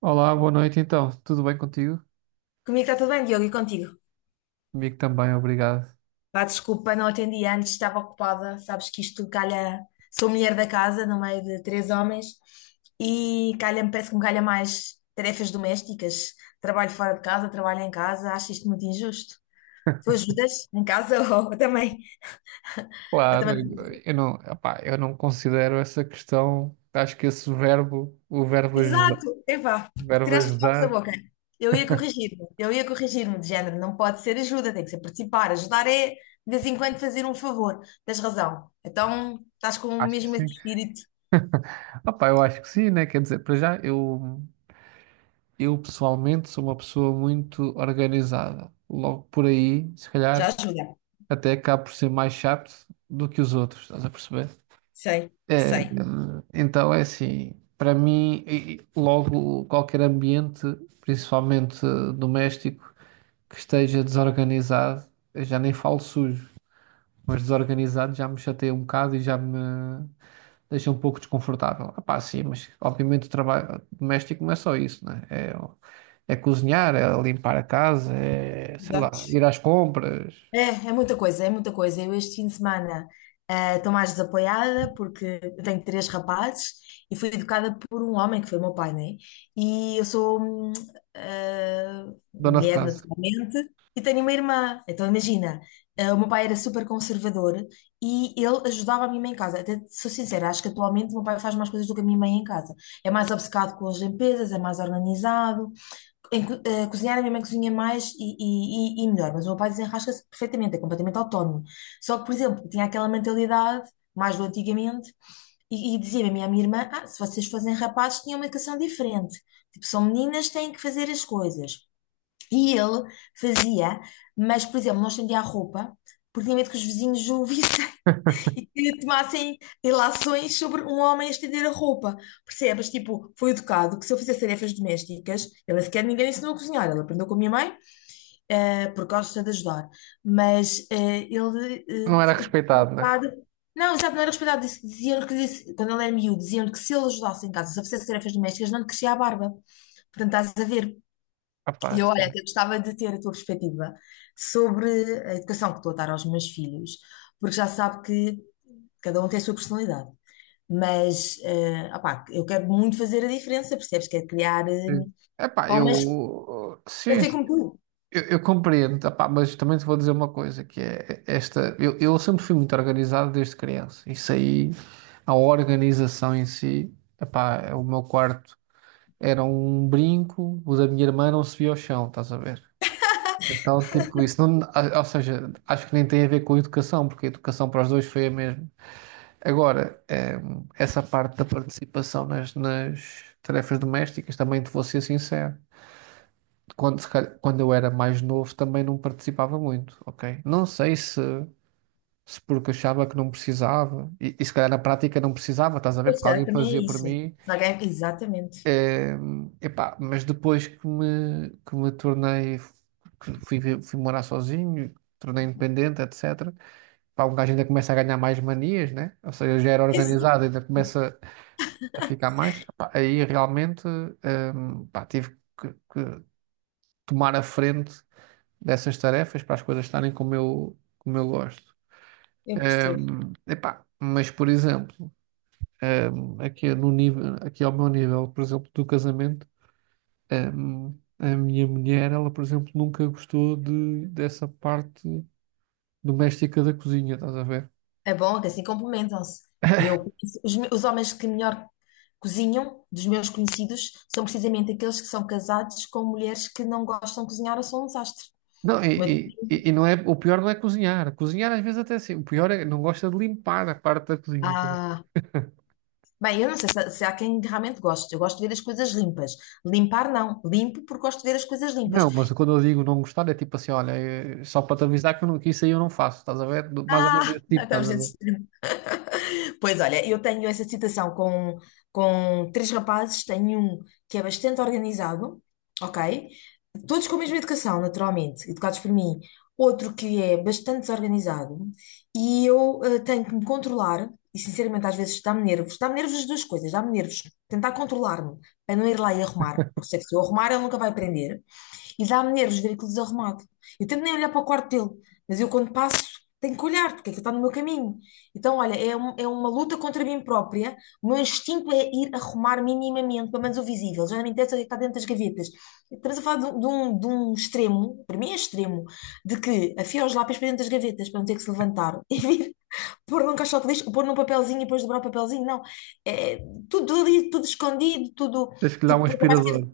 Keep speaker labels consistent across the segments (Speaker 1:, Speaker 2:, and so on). Speaker 1: Olá, boa noite então. Tudo bem contigo?
Speaker 2: Comigo está tudo bem, Diogo, e contigo?
Speaker 1: Comigo também, obrigado.
Speaker 2: Pá, desculpa, não atendi antes, estava ocupada. Sabes que isto calha. Sou mulher da casa, no meio de três homens, e calha-me, parece que me calha mais tarefas domésticas. Trabalho fora de casa, trabalho em casa, acho isto muito injusto. Tu ajudas em casa ou também? Ou
Speaker 1: Claro.
Speaker 2: também.
Speaker 1: Eu não considero essa questão, acho que esse verbo, o verbo ajudar,
Speaker 2: Exato, epá,
Speaker 1: o verbo
Speaker 2: tiraste os palavras da
Speaker 1: ajudar,
Speaker 2: boca. Eu ia corrigir-me de género, não pode ser ajuda, tem que ser participar. Ajudar é, de vez em quando, fazer um favor. Tens razão. Então, estás com o
Speaker 1: Acho que
Speaker 2: mesmo
Speaker 1: sim.
Speaker 2: espírito,
Speaker 1: Opá, eu acho que sim, né? Quer dizer, para já, eu pessoalmente sou uma pessoa muito organizada. Logo por aí, se
Speaker 2: já
Speaker 1: calhar,
Speaker 2: ajuda.
Speaker 1: até acabo por ser mais chato do que os outros, estás a perceber?
Speaker 2: Sei,
Speaker 1: É,
Speaker 2: sei.
Speaker 1: então é assim, para mim, e logo qualquer ambiente, principalmente doméstico, que esteja desorganizado, eu já nem falo sujo, mas desorganizado já me chateia um bocado e já me deixa um pouco desconfortável. Ah, pá, sim, mas obviamente o trabalho doméstico não é só isso, né? É cozinhar, é limpar a casa, é, sei lá,
Speaker 2: Exato.
Speaker 1: ir às compras,
Speaker 2: É muita coisa, é muita coisa. Eu este fim de semana estou mais desapoiada porque eu tenho três rapazes e fui educada por um homem que foi o meu pai, né? E eu sou eh,
Speaker 1: dona de
Speaker 2: mulher
Speaker 1: casa.
Speaker 2: naturalmente e tenho uma irmã. Então imagina, o meu pai era super conservador e ele ajudava a minha mãe em casa. Até sou sincera, acho que atualmente o meu pai faz mais coisas do que a minha mãe em casa. É mais obcecado com as limpezas, é mais organizado em cozinhar. A minha mãe cozinha mais e melhor, mas o meu pai desenrasca-se perfeitamente, é completamente autónomo. Só que, por exemplo, tinha aquela mentalidade, mais do antigamente, e dizia-me a minha irmã: ah, se vocês fossem rapazes, tinham uma educação diferente. Tipo, são meninas, têm que fazer as coisas. E ele fazia, mas, por exemplo, não estendia a roupa, porque tinha medo que os vizinhos o vissem e que tomassem relações sobre um homem a estender a roupa. Percebes? Tipo, foi educado que se eu fizesse tarefas domésticas. Ele sequer ninguém lhe ensinou a cozinhar, ele aprendeu com a minha mãe, porque gosta de ajudar. Mas ele,
Speaker 1: Não era respeitado, né?
Speaker 2: educado- não, exato, não era respeitado. Diziam-lhe que, quando ele era miúdo, diziam-lhe que se ele ajudasse em casa, se eu fizesse tarefas domésticas, não lhe crescia a barba. Portanto, estás a ver,
Speaker 1: Ah, pá,
Speaker 2: e eu, olha,
Speaker 1: sim.
Speaker 2: até gostava de ter a tua perspectiva sobre a educação que estou a dar aos meus filhos, porque já sabe que cada um tem a sua personalidade. Mas, opá, eu quero muito fazer a diferença, percebes? Quero criar
Speaker 1: Sim. Epá,
Speaker 2: homens que
Speaker 1: eu sim,
Speaker 2: pensem como tu.
Speaker 1: eu compreendo, epá, mas também te vou dizer uma coisa, que é esta, eu sempre fui muito organizado desde criança. Isso aí, a organização em si, epá, o meu quarto era um brinco, o da minha irmã não se via ao chão, estás a ver? Então, tipo, isso não, a- ou seja, acho que nem tem a ver com educação, porque a educação para os dois foi a mesma. Agora, essa parte da participação nas tarefas domésticas, também te vou ser sincero quando, se calhar- quando eu era mais novo também não participava muito, ok? Não sei se, se porque achava que não precisava, e se calhar na prática não precisava, estás a ver?
Speaker 2: Pois
Speaker 1: Porque
Speaker 2: é,
Speaker 1: alguém
Speaker 2: também
Speaker 1: fazia
Speaker 2: é
Speaker 1: por
Speaker 2: isso.
Speaker 1: mim,
Speaker 2: Se alguém- Exatamente.
Speaker 1: eh, epá, mas depois que me tornei, que fui, fui morar sozinho, tornei independente, etc. Pá, um gajo ainda começa a ganhar mais manias, né? Ou seja, já era
Speaker 2: É assim,
Speaker 1: organizado, ainda começa a ficar mais. Epá, aí realmente, eh, pá, tive que tomar a frente dessas tarefas para as coisas estarem como eu gosto.
Speaker 2: eu percebo.
Speaker 1: Epá, mas, por exemplo, aqui, no nível, aqui ao meu nível, por exemplo, do casamento, a minha mulher, ela, por exemplo, nunca gostou dessa parte doméstica da cozinha, estás a ver?
Speaker 2: É bom que assim complementam-se. Eu, conheço- os, me- Os homens que melhor cozinham, dos meus conhecidos, são precisamente aqueles que são casados com mulheres que não gostam de cozinhar ou são um desastre.
Speaker 1: Não, e,
Speaker 2: Mas-
Speaker 1: e, e e não é, o pior não é cozinhar. Cozinhar às vezes até assim, o pior é não gosta de limpar a parte da cozinha.
Speaker 2: ah, bem, eu não sei se há quem realmente goste. Eu gosto de ver as coisas limpas. Limpar, não. Limpo porque gosto de ver as coisas limpas.
Speaker 1: Não, mas quando eu digo não gostar, é tipo assim, olha, é só para te avisar que, eu não, que isso aí eu não faço, estás a ver? Do- Mais ou menos
Speaker 2: Ah,
Speaker 1: esse tipo, estás
Speaker 2: estamos
Speaker 1: a
Speaker 2: a
Speaker 1: ver?
Speaker 2: dizer. Pois olha, eu tenho essa citação com três rapazes. Tenho um que é bastante organizado, ok? Todos com a mesma educação, naturalmente, educados por mim. Outro que é bastante desorganizado e eu tenho que me controlar, e sinceramente às vezes dá-me nervos as duas coisas, dá-me nervos tentar controlar-me para não ir lá e arrumar, porque sei que se eu arrumar ele nunca vai aprender. E dá-me nervos ver aquilo desarrumado. Eu tento nem olhar para o quarto dele, mas eu quando passo tenho que olhar, porque aquilo está no meu caminho. Então, olha, é uma luta contra mim própria. O meu instinto é ir arrumar minimamente, pelo menos o visível. Já não me interessa o que é que está dentro das gavetas. Estamos a falar de um extremo, para mim é extremo, de que afio os lápis para dentro das gavetas para não ter que se levantar e vir pôr num caixote de lixo, ou pôr num papelzinho e depois dobrar o papelzinho. Não, é tudo ali, tudo escondido, tudo
Speaker 1: Tens que lhe dar um
Speaker 2: tipo, capaz de
Speaker 1: aspirador.
Speaker 2: ter...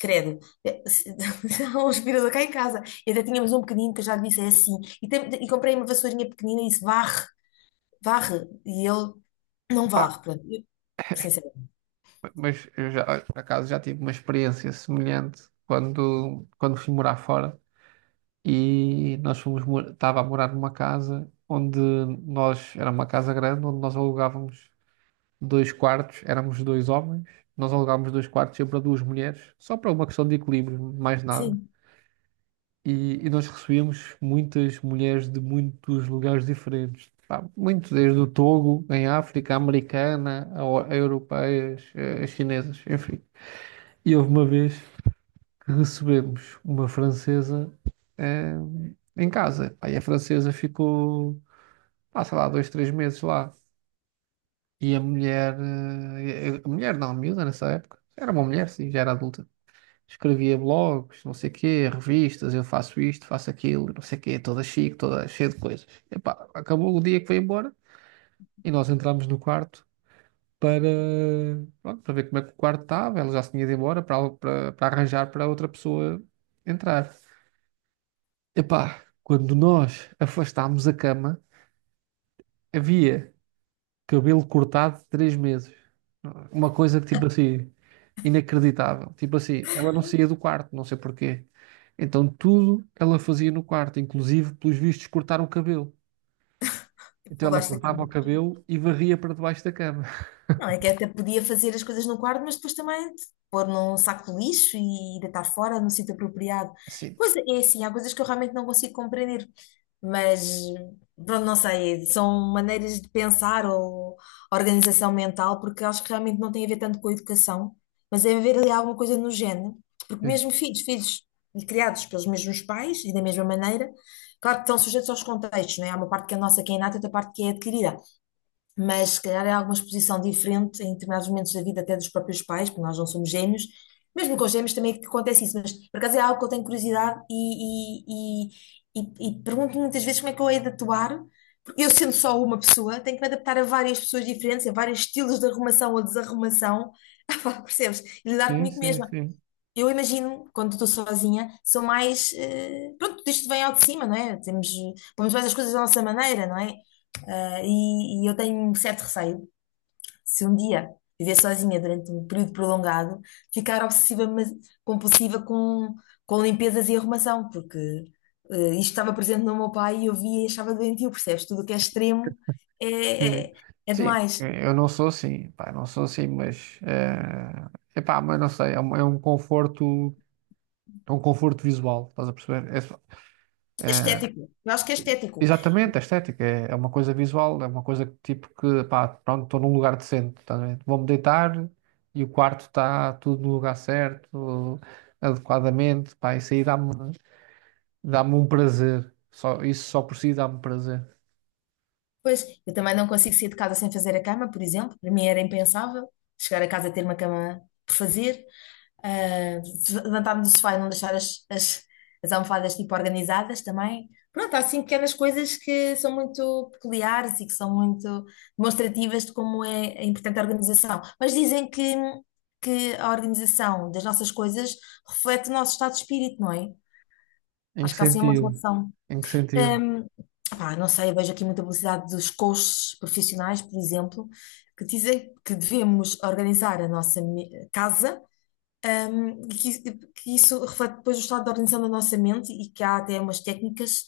Speaker 2: Credo! Há um aspirador cá em casa. E até tínhamos um pequenino que eu já lhe disse, é assim. E comprei uma vassourinha pequenina e disse, varre, varre. E ele não
Speaker 1: Pá,
Speaker 2: varre, pronto. Eu, sinceramente,
Speaker 1: mas eu já, por acaso, já tive uma experiência semelhante quando fui morar fora e nós estava a morar numa casa onde nós, era uma casa grande, onde nós alugávamos dois quartos, éramos dois homens, nós alugávamos dois quartos sempre para duas mulheres, só para uma questão de equilíbrio, mais nada.
Speaker 2: sim,
Speaker 1: E, e nós recebíamos muitas mulheres de muitos lugares diferentes. Pá, muito desde o Togo, em África, a americana, a europeias, a chinesas, enfim. E houve uma vez que recebemos uma francesa eh, em casa. Aí a francesa ficou, pá, sei lá, dois, três meses lá. E a mulher, a mulher não, a miúda nessa época, era uma mulher, sim, já era adulta. Escrevia blogs, não sei o quê, revistas, eu faço isto, faço aquilo, não sei o quê, toda chique, toda cheia de coisas. Epá, acabou o dia que foi embora e nós entramos no quarto para, pronto, para ver como é que o quarto estava. Ela já se tinha ido embora para, para arranjar para outra pessoa entrar. Epá, quando nós afastámos a cama, havia cabelo cortado de 3 meses. Uma coisa que, tipo assim, inacreditável. Tipo assim, ela não saía do quarto, não sei porquê. Então tudo ela fazia no quarto, inclusive, pelos vistos, cortar o cabelo. Então
Speaker 2: eu
Speaker 1: ela
Speaker 2: gosto
Speaker 1: cortava o
Speaker 2: daquilo.
Speaker 1: cabelo e varria para debaixo da cama.
Speaker 2: Não, é que até podia fazer as coisas no quarto, mas depois também te pôr num saco de lixo e deitar fora no sítio apropriado.
Speaker 1: Sim,
Speaker 2: Pois é, é assim, há coisas que eu realmente não consigo compreender, mas pronto, não sei, são maneiras de pensar ou organização mental, porque acho que realmente não tem a ver tanto com a educação, mas é haver ali alguma coisa no género, porque mesmo filhos, filhos criados pelos mesmos pais e da mesma maneira, claro que estão sujeitos aos contextos, não é? Há uma parte que é nossa, que é inata, outra parte que é adquirida, mas se calhar é alguma exposição diferente em determinados momentos da vida, até dos próprios pais, porque nós não somos gêmeos. Mesmo com os gêmeos também é que acontece isso, mas por acaso é algo que eu tenho curiosidade e, e, e pergunto muitas vezes como é que eu hei de atuar, porque eu sendo só uma pessoa, tenho que me adaptar a várias pessoas diferentes, a vários estilos de arrumação ou desarrumação. Ah, pá, percebes? E lidar
Speaker 1: sim,
Speaker 2: comigo
Speaker 1: sim,
Speaker 2: mesma.
Speaker 1: sim,
Speaker 2: Eu imagino, quando estou sozinha, sou mais... Pronto, isto vem ao de cima, não é? Pomos mais as coisas da nossa maneira, não é? Ah, e eu tenho um certo receio, se um dia viver sozinha durante um período prolongado, ficar obsessiva, mas compulsiva com limpezas e arrumação, porque isto estava presente no meu pai e eu via e achava doentio, percebes? Tudo o que é extremo é,
Speaker 1: sim.
Speaker 2: é, é
Speaker 1: Sim,
Speaker 2: demais.
Speaker 1: eu não sou assim, pá, não sou assim, mas, é, epá, mas não sei, é um conforto visual, estás a perceber?
Speaker 2: É estético, eu acho que é estético.
Speaker 1: Exatamente, a estética é, é uma coisa visual, é uma coisa que, tipo que, pá, pronto, estou num lugar decente, tá bem? Vou-me deitar e o quarto está tudo no lugar certo, adequadamente, pá, isso aí dá-me um prazer, só, isso só por si dá-me prazer.
Speaker 2: Pois, eu também não consigo sair de casa sem fazer a cama, por exemplo. Para mim era impensável chegar a casa e ter uma cama por fazer. Ah, levantar-me do sofá e não deixar as almofadas tipo organizadas também. Pronto, há assim pequenas coisas que são muito peculiares e que são muito demonstrativas de como é importante a organização. Mas dizem que a organização das nossas coisas reflete o nosso estado de espírito, não é?
Speaker 1: Em que
Speaker 2: Acho que há assim uma
Speaker 1: sentido?
Speaker 2: relação.
Speaker 1: Em que sentido?
Speaker 2: Hum, Pá, não sei, eu vejo aqui muita publicidade dos coaches profissionais, por exemplo, que dizem que devemos organizar a nossa casa. E que isso, que isso reflete depois o estado de organização da nossa mente e que há até umas técnicas,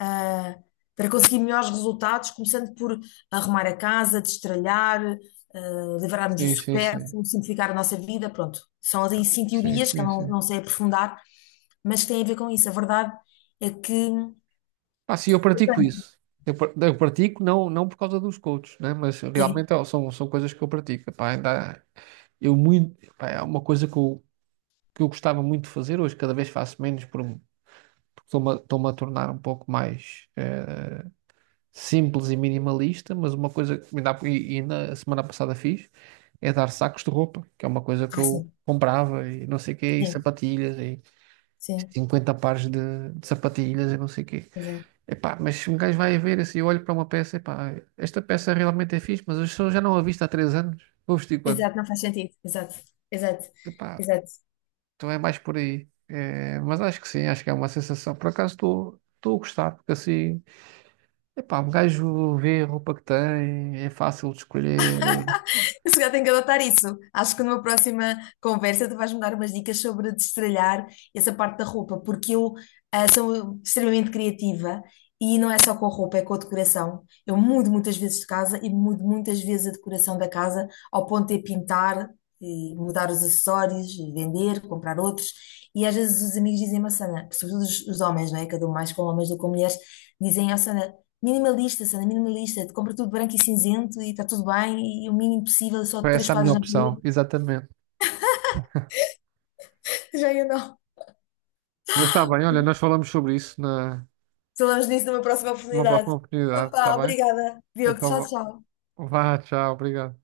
Speaker 2: ah, para conseguir melhores resultados, começando por arrumar a casa, destralhar, livrarmos do
Speaker 1: Sim, sim, sim,
Speaker 2: supérfluo, simplificar a nossa vida, pronto. São ali sim
Speaker 1: sim,
Speaker 2: teorias que eu
Speaker 1: sim,
Speaker 2: não,
Speaker 1: sim.
Speaker 2: não sei aprofundar, mas que têm a ver com isso. A verdade é que...
Speaker 1: Ah sim, eu pratico isso. Eu pratico não, não por causa dos coaches, né? Mas
Speaker 2: Sim.
Speaker 1: realmente ó, são coisas que eu pratico, pá, ainda, eu muito, pá, é uma coisa que eu gostava muito de fazer, hoje cada vez faço menos porque estou-me a tornar um pouco mais simples e minimalista, mas uma coisa que ainda, e na semana passada fiz é dar sacos de roupa, que é uma coisa que
Speaker 2: Ah,
Speaker 1: eu
Speaker 2: sim.
Speaker 1: comprava e não sei o quê, e
Speaker 2: Sim.
Speaker 1: sapatilhas, e
Speaker 2: Sim.
Speaker 1: 50 pares de sapatilhas e não sei o quê.
Speaker 2: Pois é.
Speaker 1: Epá, mas se um gajo vai a ver assim, eu olho para uma peça, epá, esta peça realmente é fixe, mas eu só já não a visto há 3 anos, vou vestir quando?
Speaker 2: Exato, não faz sentido. Exato. Exato.
Speaker 1: Epá,
Speaker 2: Exato.
Speaker 1: então é mais por aí. É, mas acho que sim, acho que é uma sensação. Por acaso estou a gostar, porque assim, epá, um gajo vê a roupa que tem, é fácil de escolher.
Speaker 2: Eu se calhar tenho que adotar isso. Acho que numa próxima conversa tu vais-me dar umas dicas sobre destralhar essa parte da roupa, porque eu sou extremamente criativa, e não é só com a roupa, é com a decoração. Eu mudo muitas vezes de casa e mudo muitas vezes a decoração da casa ao ponto de pintar e mudar os acessórios e vender, comprar outros. E às vezes os amigos dizem-me: "Oh, Sana, sobretudo os homens, não é?" Que eu dou mais com homens do que com mulheres. Dizem: "Oh, Sana, minimalista, Sandra, minimalista. Te compra tudo branco e cinzento e está tudo bem e o mínimo possível, só
Speaker 1: Foi
Speaker 2: três
Speaker 1: essa a minha
Speaker 2: quadros na
Speaker 1: opção,
Speaker 2: parede."
Speaker 1: exatamente.
Speaker 2: Já eu não.
Speaker 1: Mas está bem, olha, nós falamos sobre isso na,
Speaker 2: Falamos disso numa próxima
Speaker 1: numa
Speaker 2: oportunidade.
Speaker 1: próxima oportunidade, está
Speaker 2: Opa,
Speaker 1: bem?
Speaker 2: obrigada. Diogo, tchau,
Speaker 1: Então
Speaker 2: tchau.
Speaker 1: vá, vá, tchau, obrigado.